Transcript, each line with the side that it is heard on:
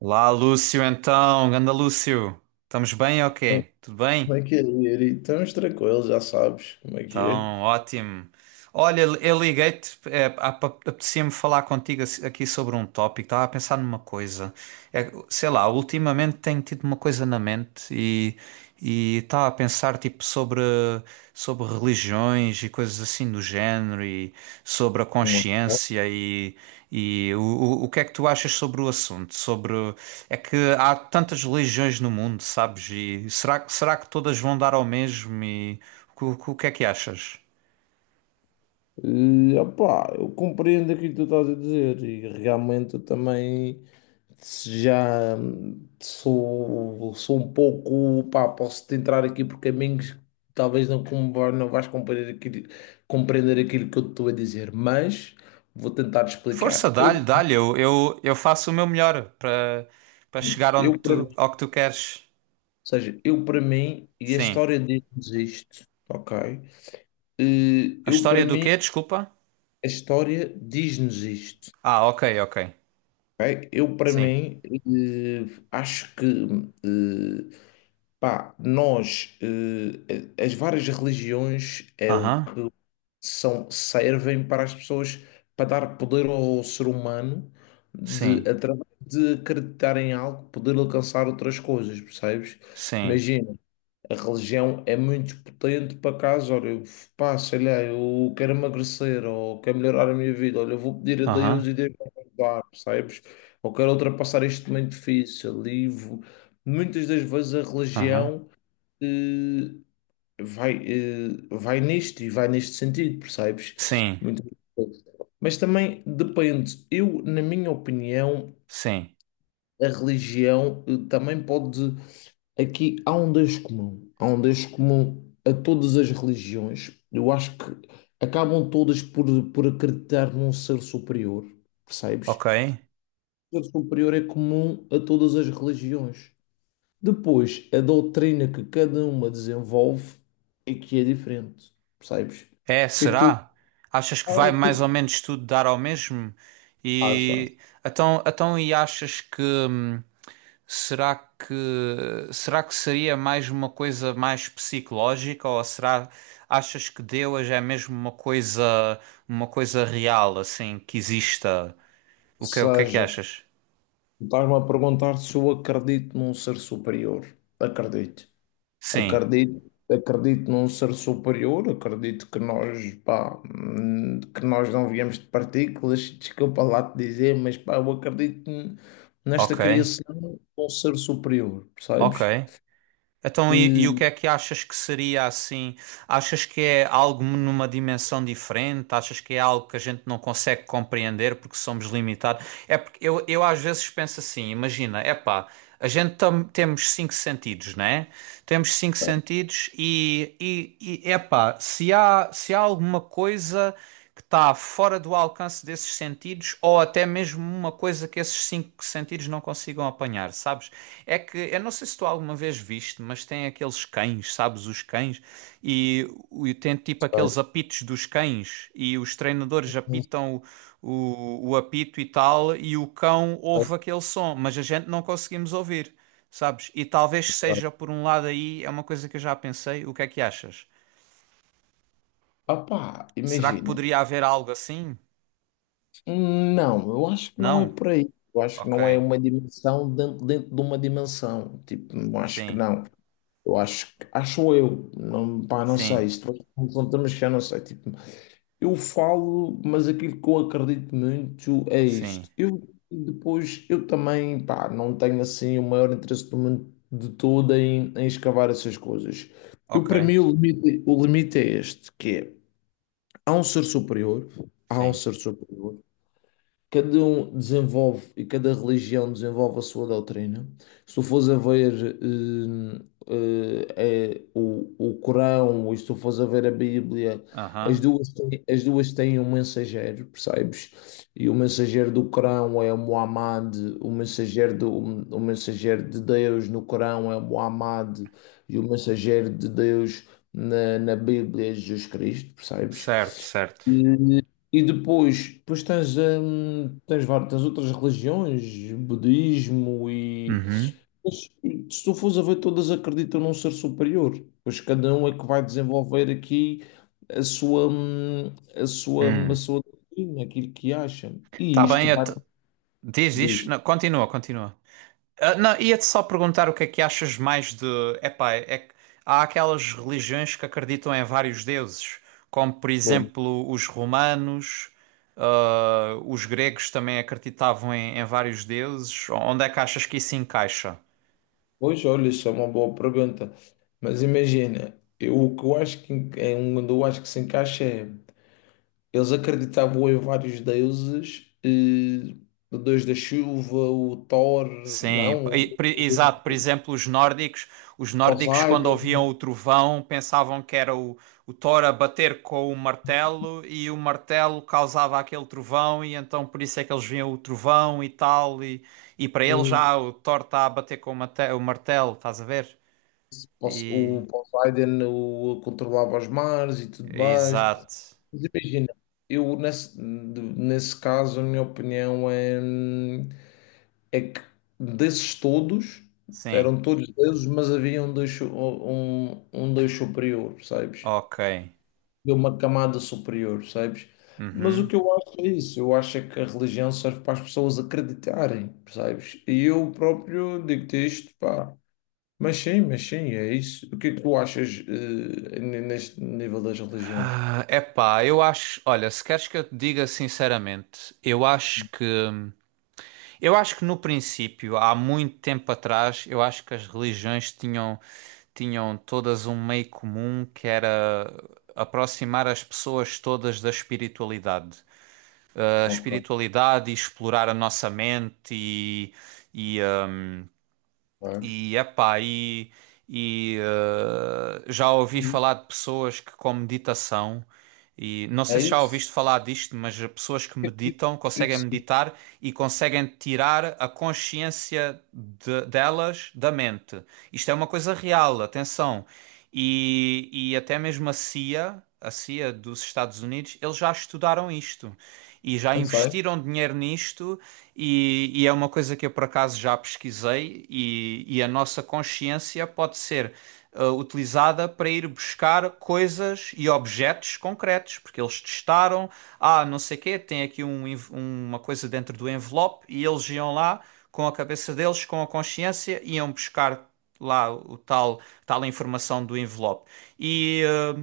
right: Olá, Lúcio, então, ganda Lúcio, estamos bem ou
left: Como é
right: quê? Tudo
left: como
right: bem?
left: é que é ele? Então, uns tranquilos, já sabes como é que é.
right: Então, ótimo. Olha, eu liguei-te, é, apetecia-me falar contigo aqui sobre um tópico, estava a pensar numa coisa. É, sei lá, ultimamente tenho tido uma coisa na mente e estava a pensar tipo sobre, sobre religiões e coisas assim do género, sobre a
left: Hum.
right: consciência e o que é que tu achas sobre o assunto? Sobre é que há tantas religiões no mundo, sabes? E será que todas vão dar ao mesmo? E o que é que achas?
left: E opá, eu compreendo aquilo que tu estás a dizer e realmente eu também se já sou um pouco, pá, posso-te entrar aqui por caminhos que talvez não, com- não vais compreender aquilo que eu te estou a dizer, mas vou tentar
right: Força,
left: explicar.
right: dá-lhe,
left: Eu,
right: dá-lhe, eu faço o meu melhor para chegar onde
left: eu para mim,
right: tu,
left: ou
right: ao que tu queres.
left: seja, eu para mim, e a
right: Sim.
left: história diz-nos isto, ok? Eh,
right: A
left: Eu
right: história
left: para
right: do
left: mim
right: quê? Desculpa.
left: A história diz-nos isto.
right: Ah, ok, ok.
left: Ok? Eu, para
right: Sim.
left: mim, acho que eh, pá, nós, as várias religiões é o
right: Aham.
left: que são, servem para as pessoas para dar poder ao ser humano de,
right: Sim.
left: através de acreditar em algo, poder alcançar outras coisas, percebes?
right: Sim.
left: Imagina. A religião é muito potente para caso, olha, eu, pá, sei lá, eu quero emagrecer ou quero melhorar a minha vida, olha, eu vou pedir a Deus
right: Aham.
left: e Deus vai me ajudar, percebes? Ou quero ultrapassar este momento difícil. Livro muitas das vezes a
right: Aham.
left: religião eh, vai, vai nisto e vai neste sentido, percebes?
right: Sim.
left: Muitas vezes. Mas também depende, eu, na minha opinião,
right: Sim.
left: a religião também pode. Aqui há um Deus comum, há um Deus comum a todas as religiões. Eu acho que acabam todas por acreditar num ser superior, percebes?
right: Ok.
left: O ser superior é comum a todas as religiões. Depois, a doutrina que cada uma desenvolve é que é diferente, percebes? O
right: É,
left: que é que tu
right: será? Achas que
left: ah,
right: vai
left: o que é
right: mais
left: que
right: ou
left: tu
right: menos tudo dar ao mesmo? E
left: achas?
right: então, então e achas que será que seria mais uma coisa mais psicológica, ou será, achas que Deus é mesmo uma coisa, uma coisa real assim que exista?
left: Ou
right: O que é que
left: seja,
right: achas?
left: tu estás-me a perguntar se eu acredito num ser superior. Acredito.
right: Sim,
left: Acredito num ser superior, acredito que nós, pá, que nós não viemos de partículas, desculpa lá te dizer, mas pá, nesta
right: ok,
left: criação de um ser superior, percebes?
right: ok. Então
left: Não
right: e o que é que achas que seria assim? Achas que é algo numa dimensão diferente? Achas que é algo que a gente não consegue compreender porque somos limitados? É porque eu às vezes penso assim, imagina, epá, temos cinco sentidos, né? Temos cinco
left: sei,
right: sentidos e epá, se há alguma coisa que está fora do alcance desses sentidos, ou até mesmo uma coisa que esses cinco sentidos não consigam apanhar, sabes? É que eu não sei se tu alguma vez viste, mas tem aqueles cães, sabes? Os cães e, e tem tipo aqueles apitos dos cães, e os treinadores
left: não
right: apitam o apito e tal, e o cão
left: sei
right: ouve
left: se
right: aquele som, mas a gente não conseguimos ouvir, sabes? E talvez
left: vai.
right: seja por um lado aí, é uma coisa que eu já pensei, o que é que achas?
left: Ah, pá,
right: Será que
left: imagina,
right: poderia haver algo assim?
left: não, eu acho que não é
right: Não?
left: por aí, eu acho que não é
right: Ok.
left: uma dimensão dentro, dentro de uma dimensão, tipo, eu acho que
right: Sim,
left: não. Eu acho, que- acho eu, não, pá, não
right: sim,
left: sei, se tu me perguntas, eu não sei, tipo. Eu falo, mas aquilo que eu acredito muito é
right: sim.
left: isto. Eu depois, eu também, pá, não tenho assim o maior interesse do mundo de todo em, em escavar essas coisas. Eu,
right: Ok,
left: para mim, o limite é este, que é, há um ser superior, há um
right: sim.
left: ser superior. Cada um desenvolve e cada religião desenvolve a sua doutrina. Se tu fores a ver é o Corão, ou se tu fores a ver a Bíblia, as
right: Aham.
left: duas têm, as duas têm um mensageiro, percebes? E o mensageiro do Corão é Muhammad, o mensageiro, do, o mensageiro de Deus no Corão é Muhammad, e o mensageiro de Deus na, na Bíblia é Jesus Cristo, percebes?
right: Certo, certo.
left: E depois, depois tens, tens outras religiões, budismo e.
right: Uhum.
left: Mas, se tu fores a ver, todas acreditam num ser superior, pois cada um é que vai desenvolver aqui a sua, a sua, a
right: Hum.
left: sua doutrina, aquilo que acha. E
right: Tá bem,
left: isto vai.
right: diz isto.
left: Diz,
right: Não, continua, continua. Ah, não, ia-te só perguntar o que é que achas mais de. Epá, é que há aquelas religiões que acreditam em vários deuses, como por
left: bom,
right: exemplo os romanos, ah, os gregos também acreditavam em, em vários deuses. Onde é que achas que isso encaixa?
left: pois olha, isso é uma boa pergunta, mas imagina, eu, o que eu acho que en- é um onde eu acho que se encaixa é. Eles acreditavam em vários deuses, o deus da chuva, o Thor,
right: Sim,
left: não, o
right: exato.
left: o
right: Por exemplo, os nórdicos, os nórdicos, quando
left: Poseidon,
right: ouviam o trovão, pensavam que era o Thor a bater com o martelo, e o martelo causava aquele trovão, e então por isso é que eles viam o trovão e tal, e para eles
left: eh,
right: já o Thor está a bater com o o martelo, estás a ver? E
left: O Poseidon o, controlava os mares e tudo mais.
right: exato.
left: Mas imagina, eu nesse caso, a minha opinião é, é que desses todos,
right: Sim.
left: eram todos deuses, mas havia um, um deus superior, percebes?
right: Ok.
left: De uma camada superior, sabes? Mas o
right: Uhum.
left: que eu acho é isso, eu acho é que a religião serve para as pessoas acreditarem, percebes? E eu próprio digo-te isto, pá. Mas sim, é isso. O que é que tu achas, neste nível das religiões?
right: É epá, eu acho, olha, se queres que eu te diga sinceramente, eu acho que eu acho que no princípio, há muito tempo atrás, eu acho que as religiões tinham, tinham todas um meio comum que era aproximar as pessoas todas da espiritualidade. A
left: Ok,
right: espiritualidade e explorar a nossa mente e
left: é.
right: e, epá, e eh, já ouvi falar de pessoas que com meditação, e não sei
left: É
right: se já
left: isso?
right: ouviste falar disto, mas pessoas que
left: É
right: meditam, conseguem
left: isso. Tu. Sim.
right: meditar e conseguem tirar a consciência delas da mente. Isto é uma coisa real, atenção. E até mesmo a CIA, a CIA dos Estados Unidos, eles já estudaram isto e já
left: Eu sei.
right: investiram dinheiro nisto, e é uma coisa que eu por acaso já pesquisei, e a nossa consciência pode ser ah, utilizada para ir buscar coisas e objetos concretos, porque eles testaram, ah, não sei quê, tem aqui um uma coisa dentro do envelope, e eles iam lá com a cabeça deles, com a consciência, iam buscar lá tal informação do envelope. E, eh,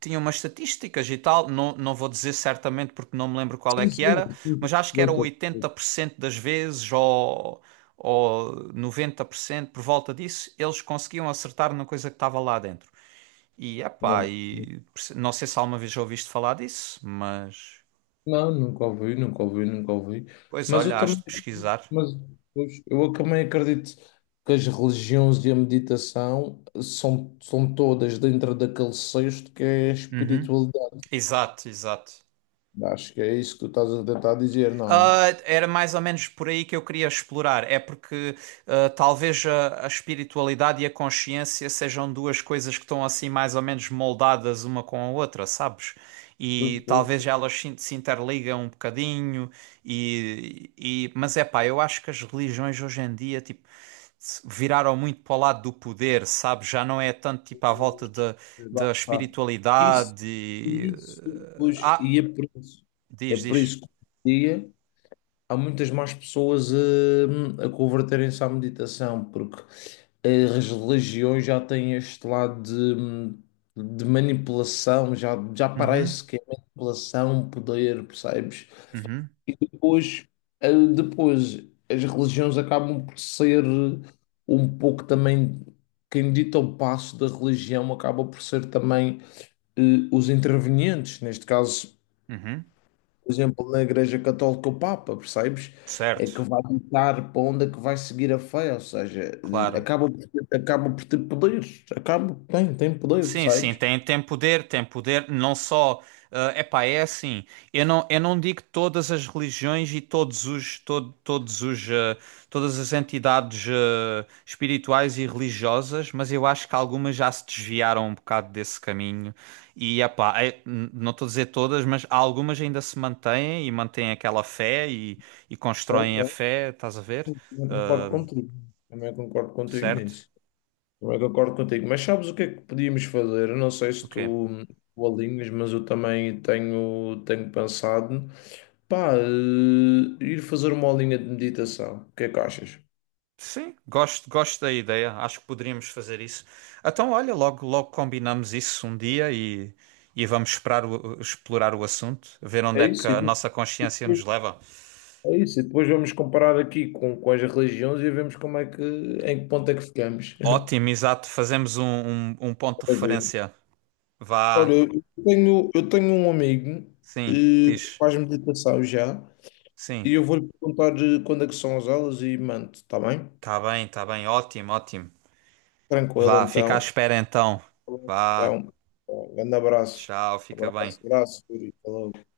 right: tinha umas estatísticas e tal, não, não vou dizer certamente porque não me lembro qual é
left: Sim,
right: que
left: sim,
right: era,
left: sim.
right: mas acho que
left: Eu
right: era
left: estou.
right: 80% das vezes, ou 90%, por cento, por volta disso, eles conseguiam acertar na coisa que estava lá dentro. E epá,
left: Não.
right: e não sei se alguma vez já ouviste falar disso, mas
left: Não, nunca ouvi, nunca ouvi, nunca ouvi.
right: pois
left: Mas
right: olha,
left: eu
right: has de
left: também.
right: pesquisar.
left: Mas pois, eu também acredito que as religiões e a meditação são todas dentro daquele cesto que é a
right: Uhum.
left: espiritualidade.
right: Exato, exato.
left: Acho que é isso que tu estás a tentar dizer, não é?
right: Ah, era mais ou menos por aí que eu queria explorar. É porque ah, talvez a espiritualidade e a consciência sejam duas coisas que estão assim mais ou menos moldadas uma com a outra, sabes?
left: Pois,
right: E
left: pois,
right: talvez
left: pois,
right: elas se interligam um bocadinho e mas é pá, eu acho que as religiões hoje em dia tipo viraram muito para o lado do poder, sabes? Já não é tanto tipo à volta da
left: pois, lá
right: da
left: está. Isso,
right: espiritualidade. E-
left: isso, pois,
right: Ah,
left: e é
right: diz,
left: por
right: diz.
left: isso que hoje em dia há muitas mais pessoas a converterem-se à meditação, porque as religiões já têm este lado hum, de manipulação, já, já
right: Uhum,
left: parece que é manipulação, poder, percebes?
right: uhum,
left: Depois, depois as religiões acabam por ser um pouco também, quem dita o passo da religião acaba por ser também eh, os intervenientes, neste caso
right: uhum.
left: por exemplo, na Igreja Católica o Papa, percebes? É
right: Certo,
left: que vai ditar para onde é que vai seguir a fé, ou seja,
right: claro.
left: acaba por ter poderes, acaba, tem, tem poder,
right: Sim, sim,
left: percebes?
right: tem, tem poder, não só, é epá, é assim, eu não digo todas as religiões e todos os, todo, todos os, eh, todas as entidades, eh, espirituais e religiosas, mas eu acho que algumas já se desviaram um bocado desse caminho e, epá, é, não estou a dizer todas, mas algumas ainda se mantêm e mantêm aquela fé e
left: Ok,
right: constroem a
left: ok.
right: fé, estás a ver?
left: Também concordo contigo, também concordo contigo
right: Certo?
left: nisso, também concordo contigo, mas sabes o que é que podíamos fazer? Eu não sei
right: O
left: se
right: quê?
left: tu, tu alinhas, mas eu também tenho, tenho pensado, pá, ir fazer uma aulinha de meditação, o que é que achas?
right: Sim, gosto, gosto da ideia. Acho que poderíamos fazer isso. Então, olha, logo, logo combinamos isso um dia e vamos esperar explorar o assunto, ver onde
left: É
right: é que
left: isso.
right: a nossa consciência nos leva.
left: É isso, e depois vamos comparar aqui com as religiões e vemos como é que, em que ponto é que ficamos.
right: Ótimo, exato. Fazemos um, um, um ponto de
left: A ver.
right: referência.
left: Olha,
right: Vá,
left: eu tenho um amigo
right: sim,
left: que
right: diz.
left: faz meditação já
right: Sim,
left: e eu vou-lhe perguntar quando é que são as aulas e mando, está bem?
right: tá bem, tá bem. Ótimo, ótimo.
left: Tranquilo,
right: Vá, fica à
left: então.
right: espera então. Vá,
left: Então, um grande abraço.
right: tchau, fica bem.
left: Abraço, abraço, Yuri. Falou.